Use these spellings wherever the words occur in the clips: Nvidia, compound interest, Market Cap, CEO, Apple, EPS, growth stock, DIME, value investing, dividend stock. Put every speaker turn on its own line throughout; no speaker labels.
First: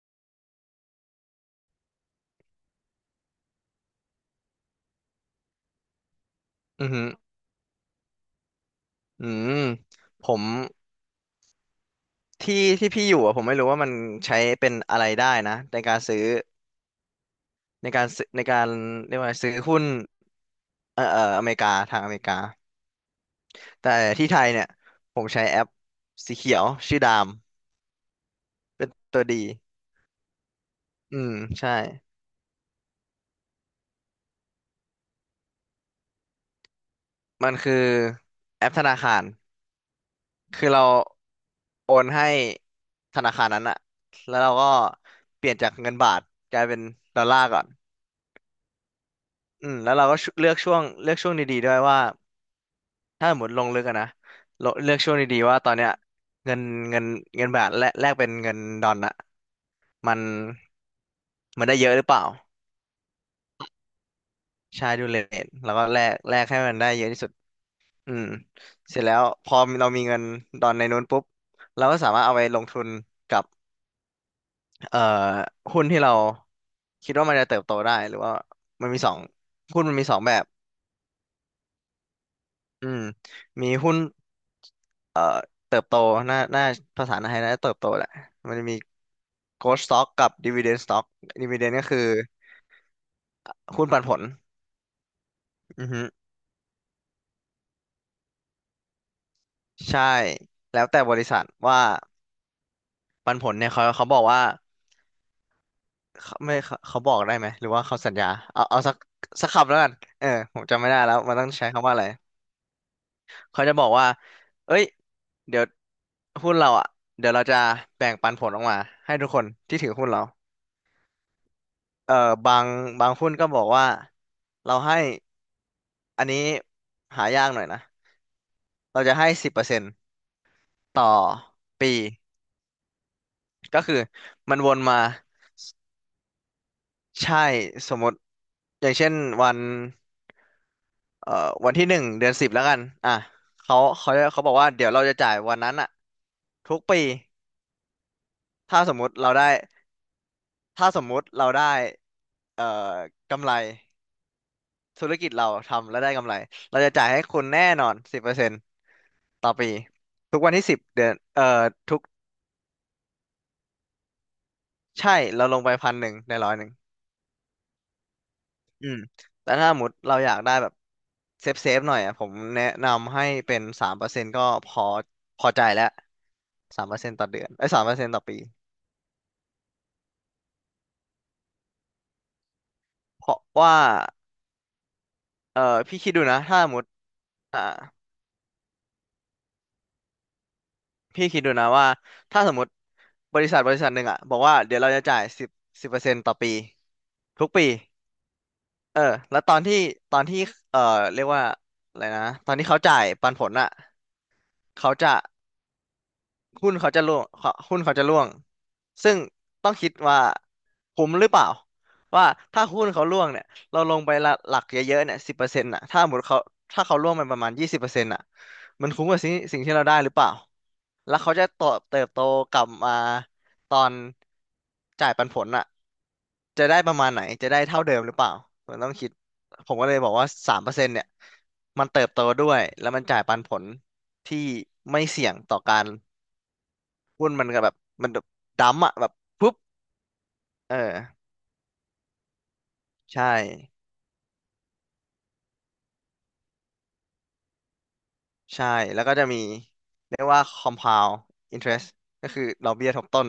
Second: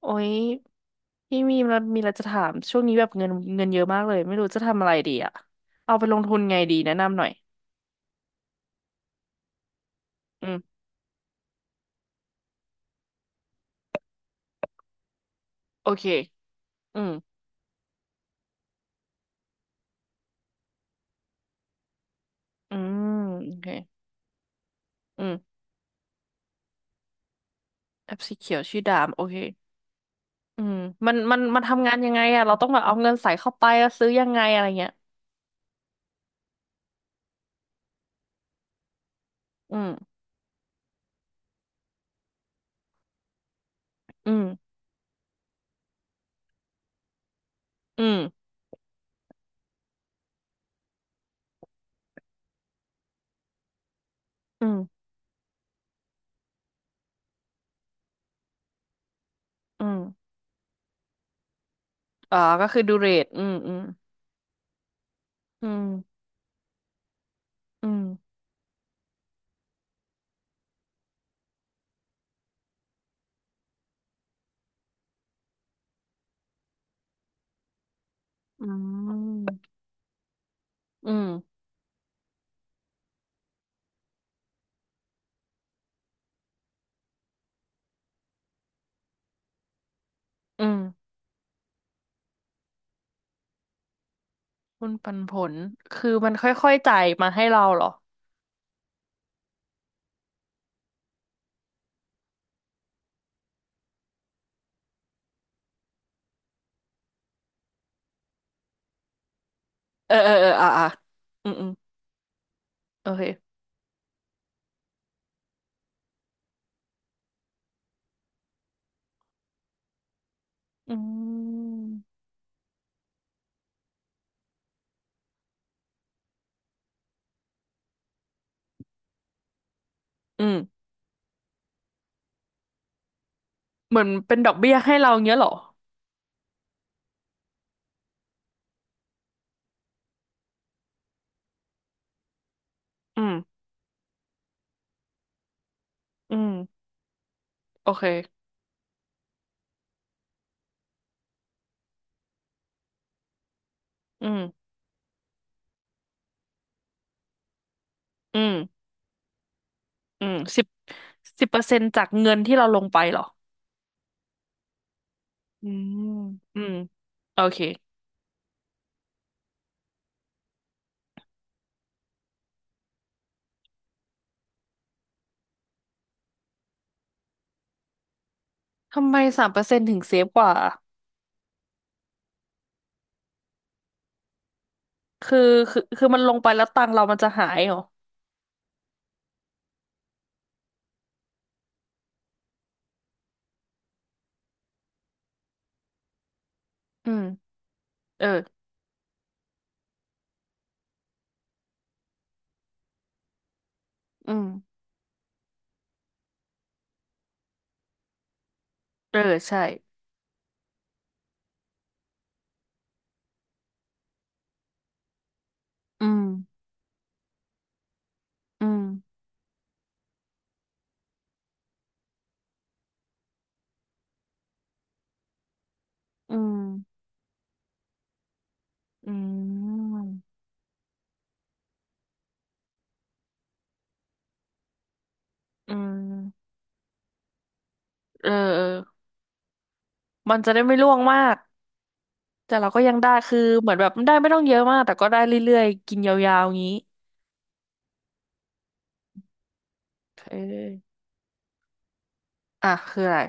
โอ้ยพี่มีมมีอะไรจะถามช่วงนี้แบบเงินเงินเยอะมากเลยไม่รู้จะทำอะไรดีอะเอาไปลงทุนไงดี
อือ
แนะ
หือ
นำหน่อย
อืมผม
อืม
ที่ที่พี่อยู่อะผมไม่รู้ว่ามันใช้เป็นอะไรได้นะ
โอเคอืม
ในการเรียกว่าซื้อหุ้นอเมริกาทางอเมริกา
อืมโอเค
แต่ที่ไทยเนี่ยผ
อื
ม
ม
ใช้แอปสีเขียวชื่อดาม
แอปสีเขียวชื่อ
เป็น
ดาม
ตั
โอ
ว
เค
ดี
อืมมัน
อืม
มันมัน
ใช่
ทำงานยังไงอะเราต้องแบบเอาเงินใส่เข้าไปแล้วซื้อยังไงอะไรเงี้ย
มันคือแอปธนาคาร
อืม
คือเราโอนให้ธนาคารนั้นอะ
อื
แล้วเราก็
ม
เปลี่ยนจากเงินบาทกลายเป็นดอลลาร์ก่อน
อืม
แล้วเราก็ชุเลือกช่วงเลือกช่วงดีๆด้วยว่า ถ้าสมมติลงลึกอะนะ
อื
เลือก
ม
ช่วงดีๆว่าตอนเนี้ยเงินเงินเงินบาทแลกเป็นเงินดอลลาร์อะ
อืม
มันมันได้เยอะหรือเปล่า
ก็คือดูเรทอืมอืม
ใช่ดูเรท
อื
แล้ว
ม
ก็แลกให้มันได้เยอะที่สุด
อื
อืม
ม
เสร็จแล้วพอเรามีเงินดอนในนู้นปุ๊บเราก็สามารถเอาไปลงทุนกับเอ่อหุ้นที่เราคิดว่ามันจะเติบโตได้หรือว่า
อื
มันมีสอง
ม
หุ้นมันมีสองแบบ
อืม
อืมมีหุ้นเอ่อเติบโตหน่าหน่าภาษาไทยน่าจะเติบโตแหละมันจะมี growth stock กับ
อืม
dividend stock dividend ก็คือหุ้นปันผล
หุ้นปันผล
อือฮึ
คือมันค่อยๆจ่ายมาให้เราเหรอ
ใช่แล้วแต่บริษัทว่าปันผลเนี่ยเขาบอกว่าเขาบอกได้ไหมหรือว่าเขาสัญญาเอาสักคำแล้วกัน
เออ
เออ
เออเออ
ผม
อ่ะ
จำ
อ่ะ
ไม่ได้แล้วมันต้อ
อื
ง
มอื
ใช้
ม
คำว่าอะไร
โอเค
เขาจะบอกว่าเอ้ยเดี๋ยวหุ้นเราอ่ะเดี๋ยวเราจะแบ่งปันผลออกมาให้ทุกคนที่ถือหุ้นเรา
อืม
เอ่อบางบางหุ้นก็บอกว่าเราให้อันนี้หายากหน่อยนะเราจะให้สิบเปอร์เซ็นต์
อืม
ต่อปีก็คื
เห
อ
มือนเป็นดอ
มั
ก
นว
เบี้ย
น
ให้
มา
เราเงี้ยเหรอ
ใช่สมมติอย่างเช่นวันวันที่หนึ่งเดือนสิบแล้วกันอ่ะ
อืม
เขาบอกว่าเดี๋ยวเราจะจ่ายวันนั้นอะ
อื
ทุก
ม
ปี
โอเค
ถ้าสมมุติเราได้ถ้าสมมุติเราได้กำไร
อืม
ธุรกิจเราทำแล้วได้กำไรเราจะจ่ายให้คุณแน่นอนสิบเปอร์
อื
เซ็น
ม
ต์ต่อปี
อืม
ทุกวัน
สิ
ที่
บ
สิบเดือน
สิบเปอร์เซ็นต์
ทุก
จากเงินที่เราลงไปเหรอ
ใช่เราลง
อื
ไปพัน
ม
หนึ่งในร้อย
อื
หนึ่ง
มโอเค
อืมแต่ถ้าสมมติเราอยากได้แบบเซฟหน่อยอ่ะผมแนะนำให้เป็นสามเปอร์เซ็นต์ก็พอพอใจแล้วสามเปอร์เซ็นต์ต่อเดือนไอ้สามเปอร์เซ็นต์ต่อปี
ทำไม3%ถึงเซฟกว่า
เพราะว่า
คือ
เออ
คือ
พี่
คือ
คิด
มั
ดู
นลง
นะ
ไป
ถ้า
แล้ว
สมม
ตัง
ติ
ค์เรามันจะหาย
อ่า
เหรอ
พี่คิดดูนะว่าถ้าสมมติบริษัทบริษัทหนึ่งอ่ะบอกว่าเดี๋ยวเราจะจ่ายสิบเปอร์เซ็นต์ต่อปี
อืม
ทุกปี
เออ
เออแล้วตอนที่เออเรียกว่าอะไรนะตอนที่เขาจ่ายปันผลอ่ะ
อืม
เขาจะ หุ้นเขาจะร่วงเขาหุ้นเขาจะร่วง ซึ่
เอ
ง
อใช่
ต้องคิดว่าคุ้มหรือเปล่า ว่าถ้าหุ้นเขาร่วงเนี่ยเราลงไปละหลักเยอะๆเนี่ยสิบเปอร์เซ็นต์่ะถ้า
อื
หม
ม
ดเขาถ้าเขาร่วงไปประมาณยี่สิบเปอร์เซ็นต์่ะ
อืม
มันคุ้มกับสิ่งที่เราได้หรือเปล่าแล้วเขาจะเติบโตกลับมาตอนจ่ายปันผลอ่ะ
อืม
จะได้ประมาณไหน จะได้เท่าเดิมหรือเปล่ามันต้องคิ
อื
ดผมก็
ม
เลยบอกว่าสามเปอร์เซ็นต์เนี่ยมันเติบโตด้วยแล้วมันจ่ายปันผลที่ไม่เสี่ยงต่อ
อื
การ
ม
หุ้นมันก็แบบมันแบบ
เออเออ
ดั้มป์อะแบบปุ๊บ
มันจะได้
เอ
ไม่ร่วง
อ
มากแต่เราก็ยังได้
ใช่
คือเหมือนแบบได้ไม่ต้องเยอะมากแต่ก็ได้เรื่อยๆกินยาวๆงี้
ใช่แล้วก็จะมีเรียก
เอ
ว่า
อ
compound interest ก็คือด
อ่ะ
อกเบี้ยท
คือ
บ
อะไร
ต้น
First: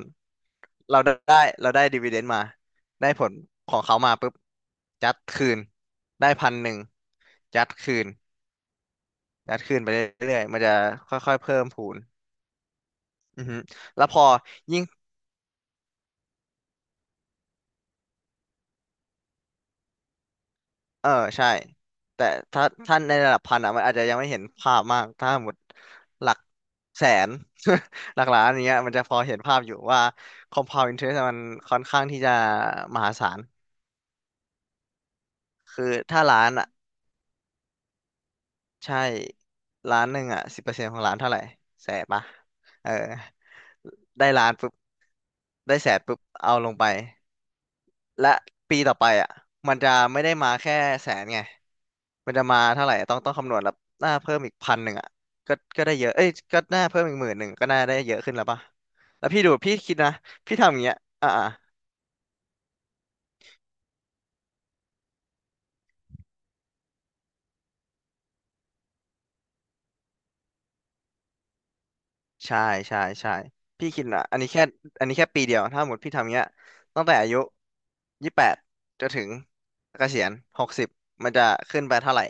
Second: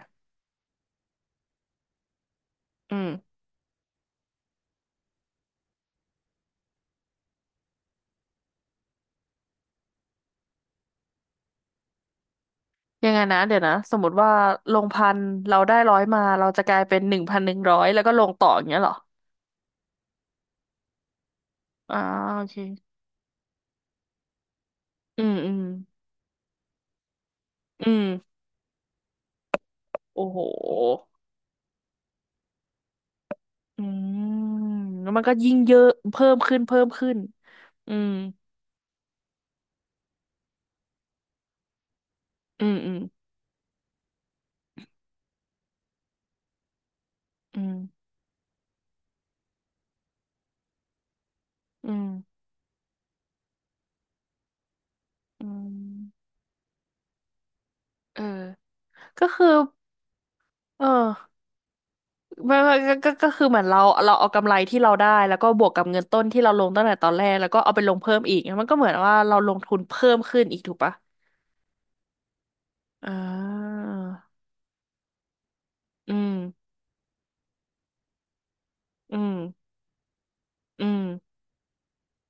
เราได้เราได้ dividend มา
อืม
ได้ผลของเขามาปุ๊บยัดคืนได้พันหนึ่งยัดคืนยัดคืนไปเรื่อยๆมันจะค่อยๆเพิ่มพูน
ยังไงนะ
อือ
เดี๋
ฮึ
ยวนะสม
แล้
ม
วพ
ติ
อ
ว่าล
ยิ่ง
งพันเราได้ร้อยมาเราจะกลายเป็น1,100แล้วก็ลงต่ออย่างเงี้ยเหรอ
เออใช่
อ่า
แต่
โอเค
ถ้าในระดับพันอ่ะมันอาจจะยังไม่เห็นภาพมาก
อื
ถ้า
ม
ห
อื
มด
ม
หลักแสน
อืม
หลักล้านอย่างเงี้ยมันจะพอเห็นภาพอยู่ว่า
โอ้โห
compound interest มันค่อนข้างที่จะมหาศาล
อืมแล้วมันก็ยิ่งเยอะ
คือถ้า
เพิ่ม
ล้าน
ขึ้น
อ่ะ
เพิ่มขึ้นอืม
ใช่ล้านหนึ่งอ่ะสิบเปอร์เซ็นต์ของล้านเท่าไหร่แสนปะ
อืม
เอ
อื
อ
ม
ได้ล้านปุ๊บได้แสนปุ๊บเอาลงไป
อืม
และปีต่อไปอ่ะมันจะไม่ได้มาแค่แสนไง
อืม
มันจะมาเท่าไหร่ต้องคำนวณแล้วหน้าเพิ่มอีกพันหนึ่งอ่ะ
อื
ก็ได้เยอะเอ้
ม
ยก็หน้าเพิ่มอีกหมื่นหนึ่งก็น่าได้เยอะ
เออ
ขึ้นแล้วป่ะแล้
ก็
วพี่
คื
ดู
อ
พี่คิดนะพี่ทำอย่าง
เออ
เงี้ยอ่าอ่า
ไม่ก็คือเหมือนเราเอากำไรที่เราได้แล้วก็บวกกับเงินต้นที่เราลงตั้งแต่ตอนแรกแล้วก็เอาไปลงเพิ่มอีกมันก็เหมือนว่าเราลงทุนเพิ่มขึ้นอีกถูกปะ
ใช่ใช่
อ่
ใช่
า
พี่คิดนะอันนี้แค่อันนี้แค่ปีเดียวถ้าหมด
อื
พี่ทำอ
ม
ย่างเงี้ยตั้งแต่อายุยี่สิบแปดจน
อื
ถึง
ม
เกษียณหก
อื
สิบ
ม
มันจะขึ้นไปเท่าไหร่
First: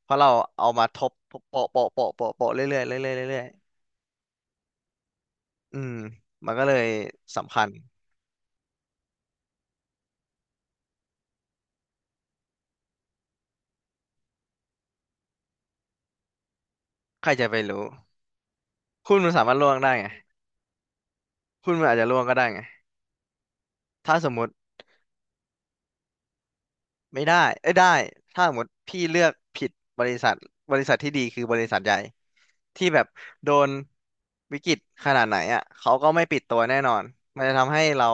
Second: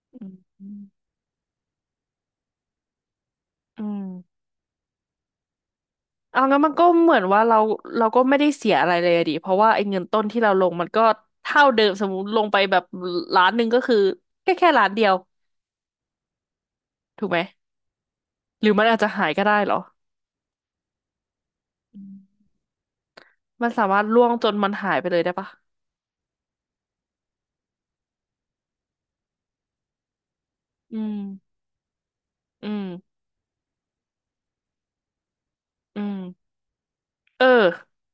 เพ
อ
ราะเราเอา
ืม
มาทบโปะโปะโปะโปะโปะเรื่อยเรื่อยเรื่อยเรื่อยเรื่อย
อืม
ๆอืม
เอา
มัน
งั้น
ก็
มั
เล
น
ย
ก็เหมือนว่า
สำ
เรา
คัญ
เราก็ไม่ได้เสียอะไรเลยอะดิเพราะว่าไอ้เงินต้นที่เราลงมันก็เท่าเดิมสมมติลงไปแบบล้านหนึ่งก็คือแค่ล้านเดียวถู
ใค
ก
ร
ไหม
จะไปรู้
หรือมันอาจจะ
หุ้น
หา
มั
ย
น
ก็
สา
ได้
มารถล่
เหร
ว
อ
งได้ไง หุ้นมันอาจ
อื
จะร่
ม
วงก็ได้ไง
มันสามารถ
ถ้า
ล่ว
ส
ง
มม
จ
ติ
นมันหายไปเลยได้ปะ
ไม่ได้เอ้ยได้ถ้าสมมติพี่เลือกผิดบริษัทบริษั
อื
ทที่
ม
ดีคือบริษัทใหญ่
อืม
ที่แบบโดนวิกฤตขนาดไหนอ่ะเขา
อื
ก็
ม
ไม่ปิดตัวแน่นอนมั
เอ
น
อ
จะทำให้เรา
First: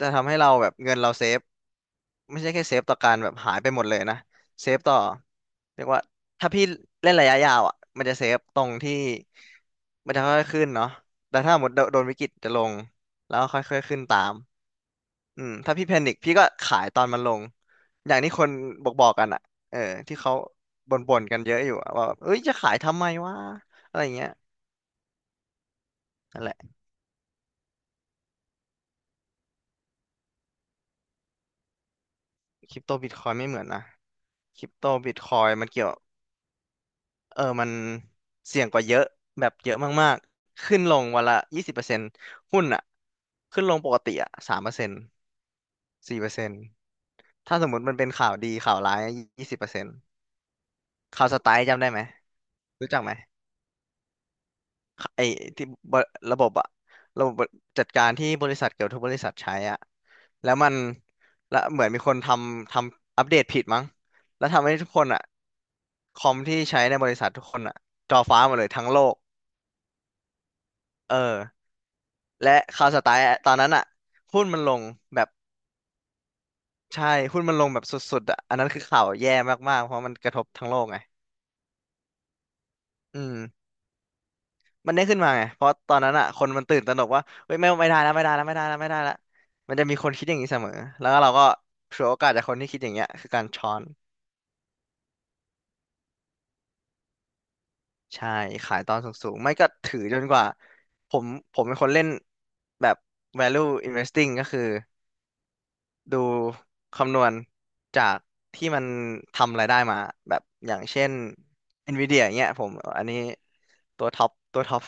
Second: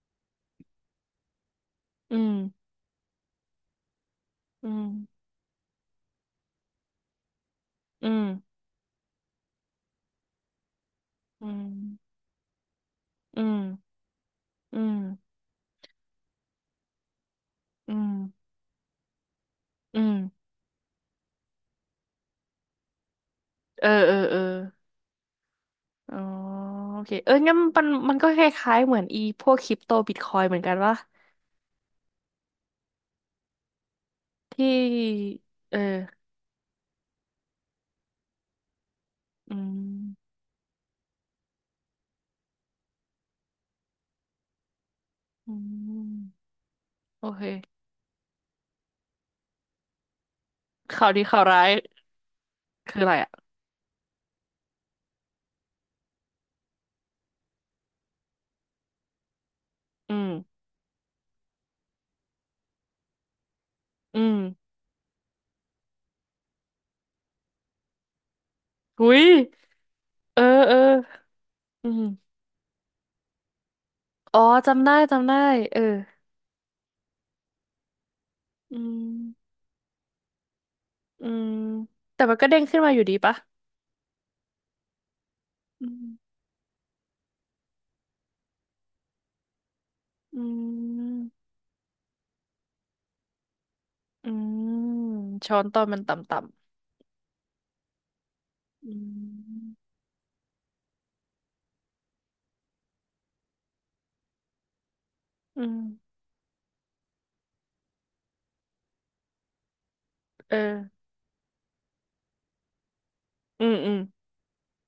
จะทำให้เราแบบเงินเราเซฟ
อืม
ไม่ใช่แค่เซฟต่อการแบบหายไปหมดเลยนะ
อื
เซฟต่อ
ม
เรียกว่าถ้าพี่เล่นระยะยาวอ่ะมัน
อื
จะ
ม
เซฟตรงที่มันจะค่อยๆขึ้นเนาะแต่
อื
ถ้าหมดโดนวิ
ม
กฤตจะลงแล้ว
อืม
ค่อยๆขึ้นตาม
อืม
อืมถ้าพี่แพนิคพี่ก็ขายตอนมันลง
อื
อ
ม
ย่างที่คนบอกกันอ่ะเออ
อืม
ที่เขาบ่นๆกันเยอะอยู่อะว่าแบบเอ้ยจะขายทำไมวะ
เออ
อะไร
เออ
เงี้ย
เอออ๋อ
นั่นแหละ
โอเคเอองั้นมันมันก็คล้ายๆเหมือนอีพวกคริปโตบิตคอยเหมือนกันวะ
คริปโตบิตคอยไม่เหมือนนะค
ที
ริปโตบิตค
่
อยมัน
เอ
เกี่ยว
อ
เออมันเสี่ยงกว่าเยอะแบ
อื
บเยอะมาก
ม
ๆขึ้นลงวันละยี่สิบเปอร์เซ็นต์หุ้นอ่ะขึ้นลงปกติอ่ะสามเปอร์เซ็นต์
อืม
สี่เปอร์เซ็นต์
โอเค
ถ้าสมมติมันเป็นข่าวดีข่าวร้ายยี่สิบเปอร์เซ็นต์
ข่าวดี
ข่าวส
ข่าว
ไต
ร้า
ล์
ย
จำได้ไหมรู้
คื
จั
อ
ก
อะ
ไหม
ไรอ่ะ
ไอ้ที่บระบบอะระบบจัดการที่บริษัทเกือบทุกบริษัทใช้อะ
อืม
แล้วมันแล้วเหมือนมีคนทำอัปเดตผิดมั้ง
อืม
แล้วทำให้ทุกคนอะคอมที่ใช้ในบริษัททุกคนอะจอฟ้าหมดเลยทั้งโล
หุ
ก
ยเออเออ
เออ
อืม
และข่าวสไตล์ตอนนั้นอะ
อ๋อ
หุ้นมันลง
จำได้
แบ
จำ
บ
ได้เออ
ใช่หุ้นมันลงแบบสุดๆอะอันนั้น
อื
คือข่าวแย่
ม
มากๆเพราะมันกระทบทั้งโลกไง
อืมแต่มันก็เด้งขึ้นมาอยู่ดี
อื
ปะ
ม มันได้ขึ้นมาไงเพราะ
อื
ตอน
ม
นั้นอ่ะคนมันตื่นตระหนกว่าเฮ้ยไม่ไม่ได้แล้วไม่ได้แล้วไม่ได้แล้วไม่ได้แล้วมันจะมีคนคิดอย่า
อื
งนี้เสมอแล้วก็เราก็
ม
ฉวยโอกาสจากคนที่คิดอย่างเงี้ยคือการช้อน
อืมช้อนตอนมันต่
ใช่ขา
ำ
ย
ๆ
ต
อื
อนสูงๆไม่ก็
ม
ถือจนกว่าผมผมเป็นคนเล่นแบบ value investing ก็คือ
อืม
ดูคำนวณจากที่มันทำรายได้มาแบบ
เออ
อย่างเช่น Nvidia อย่างเงี้ยผมอันนี้
อืมอืม
ตัวท็อปตัวท็อป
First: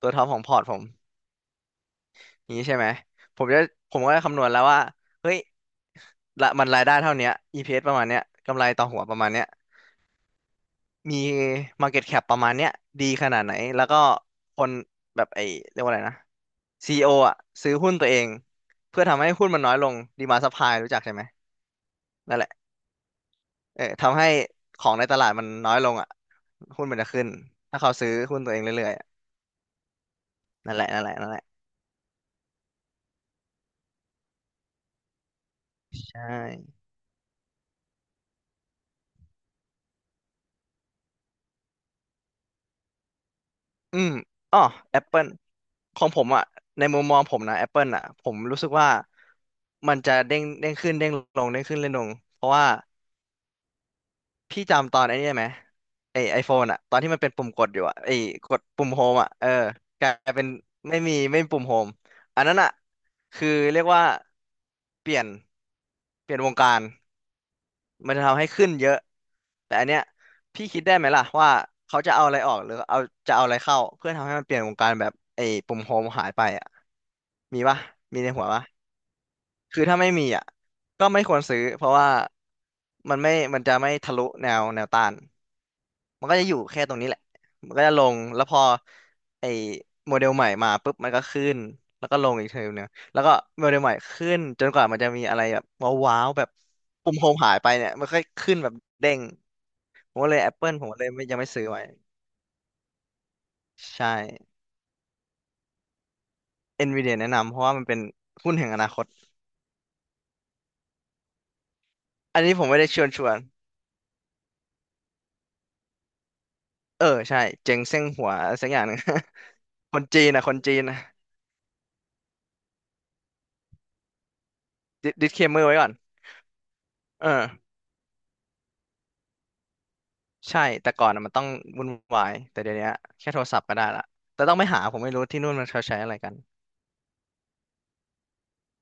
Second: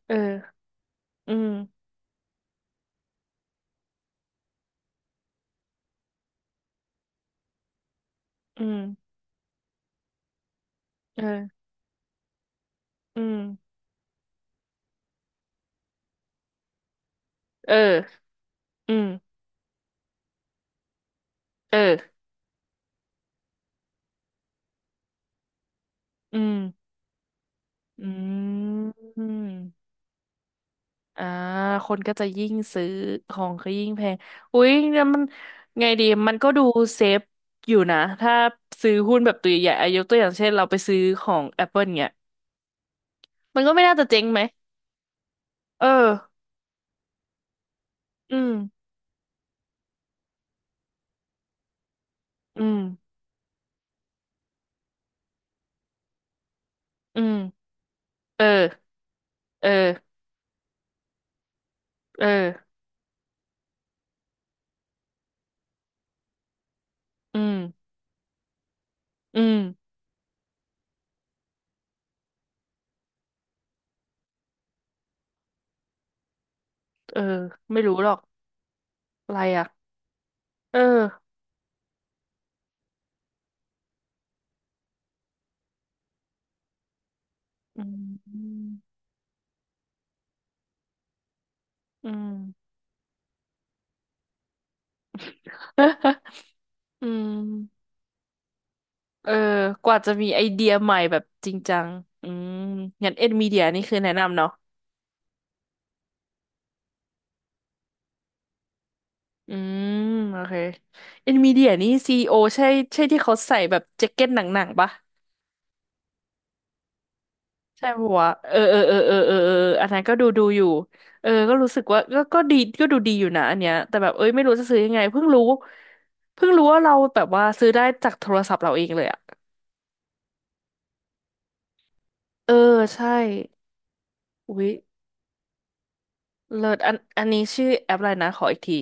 ตัวท็อปของพ
เออ
อร์ตผม
อืม
นี้ใช่ไหมผมจะผมก็จะคำนวณแล้วว่า เฮ้ยละมันรายได้เท่าเนี้ย EPS ประมาณเนี้ยกำ
อื
ไร
ม
ต่อหัวประมาณเนี้ยมี
เออ
Market Cap ประมาณเนี้ยดี
อื
ข
ม
นาดไหน แล้วก็คนแบบไอ้เรียกว่าอะไรนะ CEO อโออ่ะ
เอ
ซื้อหุ้นตัวเอ
อ
ง
อื
เพื่อทำให้
ม
หุ้นมันน้อยลงดีมา d ์ซัพพลายรู้จักใช่ไหม
เออ
นั่นแหละเออทำให้ของในตลาดมันน้อยลงอ่ะ
อืม
หุ้นมันจะขึ้น ถ้าเขาซื้
อื
อหุ้นตัวเองเรื่อยๆอะ
มอ่า
นั่นแหละ
คนก็จะยิ่งซื้อของก็ยิ่งแพงอุ๊ยเนี่ยมันไงดี
ใช่
มันก็ดูเซฟอยู่นะถ้าซื้อหุ้นแบบตัวใหญ่ๆอายกตัวอย่างเช่นเราไปซื้อของ Apple เงี้ยมันก็ไม่น่า
อื
จะ
ม
เจ๊งไหม
อ๋อ Apple
เออ
ของผมอ่ะในมุมมองผมนะ Apple อ่ะผ
อื
ม
ม
รู้สึกว่ามันจะเด้งเด้งขึ้นเด้งลงเด้งขึ้นเด้งลงเพราะ
อื
ว่า
ม
พี่จำตอนไอ้นี่ไหมไอไอโฟนอ่ะตอนที่มั
อื
นเป็น
ม
ปุ่มกดอยู่อ่ะไอ
เออ
กดปุ่มโฮมอ่ะเออ
เอ
กลา
อ
ยเป็นไม่มีปุ่มโฮม
เอ
อันนั้นอ่ะ
อ
คือเรียกว่าเปลี่ยนเปลี่ยนวงการ
อืม
มันจะทำให้ขึ้นเยอะ
อืม
แต่อันเนี้ยพี่คิดได้ไหมล่ะว่าเขาจะเอาอะไรออกหรือเอาจะเอาอะไรเข้าเพื่อทำให้มันเปลี่ยนวงการแบบไอ้ปุ่มโฮมหายไปอ่ะ
เออ
มีปะ
ไม่รู้หรอก
มีในหัวปะ
อะไรอ่ะ
คือถ้าไม่มีอ่ะ
เออ
ก็ไม่ควรซื้อเพราะว่ามันไม่มันจะไม่ทะลุแนวต้าน มันก็จะอยู่แค่ตรงนี้แหละ มัน
อื
ก็จะลงแล้วพอ
ม
ไอ้โมเดลใหม่มาปุ๊บมันก็ขึ้น แล้
อื
วก็ล
ม
งอีกเทอมหนึงแล้วก็โมเดลใหม่ขึ้นจนกว่ามันจะมีอะไรแบบว้าว ๆแบบ
อื
ปุ่มโฮ
ม
มหายไปเนี่ยมันค่อยขึ้นแบบเด้ง
เออกว่าจะ
ผม
มี
ก็เลย
ไอเดีย
Apple ผม
ใหม่
ก็เลย
แบบ
ไม่ยังไม่
จริง
ซื้อ
จั
ไว้
งอืมงั้นเอ็นมีเดียนี่คือ
ใช่
แนะนำเนาะ
Nvidia แนะนำเพราะว่ามันเป็นหุ้นแห่งอนาคต
อืมโอเคเอ็นมีเดียนี่ซีอีโอ
อันนี้ผ
ใช่
มไม่ได้ช
ใช่
วน
ที่
ชว
เขา
น
ใส่แบบแจ็คเก็ตหนังๆปะ
เออใช่เจ๊ง
ใช่
เส้ง
หั
หั
วะ
ว
เออ
สัก
เอ
อ
อ
ย่างห
เออ
นึ่ง
เออเออเอออัน
ค
นั้น
น
ก็
จี
ดู
น
ดู
นะคน
อยู่
จีนนะ
เออก็รู้สึกว่าก็ดีก็ดูดีอยู่นะอันเนี้ยแต่แบบเอ้ยไม่รู้จะซื้อยังไงเพิ่ง
ดิส
รู้
เคมเมอร์ไว้ก่อน
ว่าเราแบ
เอ
บ
อ
ว่าซื้อได้จากโทรศัพท์เราเองเลยอะ
ใช่ แต่ก่อนน่ะมันต้องวุ่นวาย
เออ
แต่เดี๋ยวนี้
ใช่
แค่โทรศัพท์ก็ได้ละแต่ต้อง
อุ๊
ไป
ย
หา ผมไม่รู้ที่นู่นมันเขาใช้อะไรกัน
เลิศอันอันนี้ชื่อแอปอะไรนะขออีกที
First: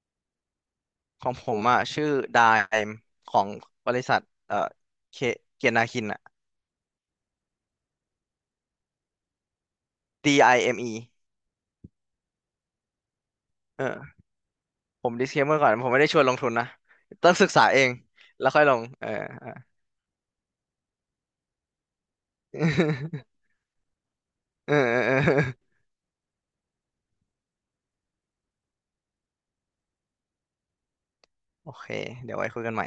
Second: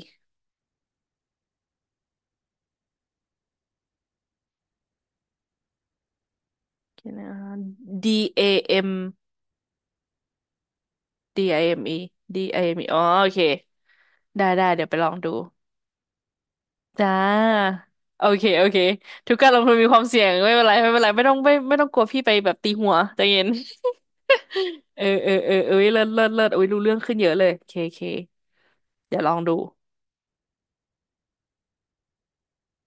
ของผมอ่ะชื่อดไอเอ็มของบริษัทเอ่อเคเกียรตินาคินอ่ะ
เดี๋ยวนะ DAM
DIME เอมอ
DIME DIME อ๋อโอเค
เออ
ได้ได้เดี๋ยวไปล
ผ
อ
ม
งดู
disclaimer ก่อนผมไม่ได้ชวนลงทุนนะ
จ้า
ต้องศึกษาเอง
โอเค
แล้วค่อ
โอ
ยล
เค
ง
ทุกการลงทุนมีความเสี่ยงไม่เป็นไรไม่เป็นไรไม่ต้องกลัวพี่ไปแบบตีหัวใจเย็น
เออเออ
เออ
เออ
เอ
เอ
อเออ
อ
เอ้ยเลิศเลิศเลิศอุ้ยรู้เรื่องขึ้นเยอะเลยเคเคเดี๋ยวลองดู
โอเคเดี๋ยวไว้คุยกันใหม่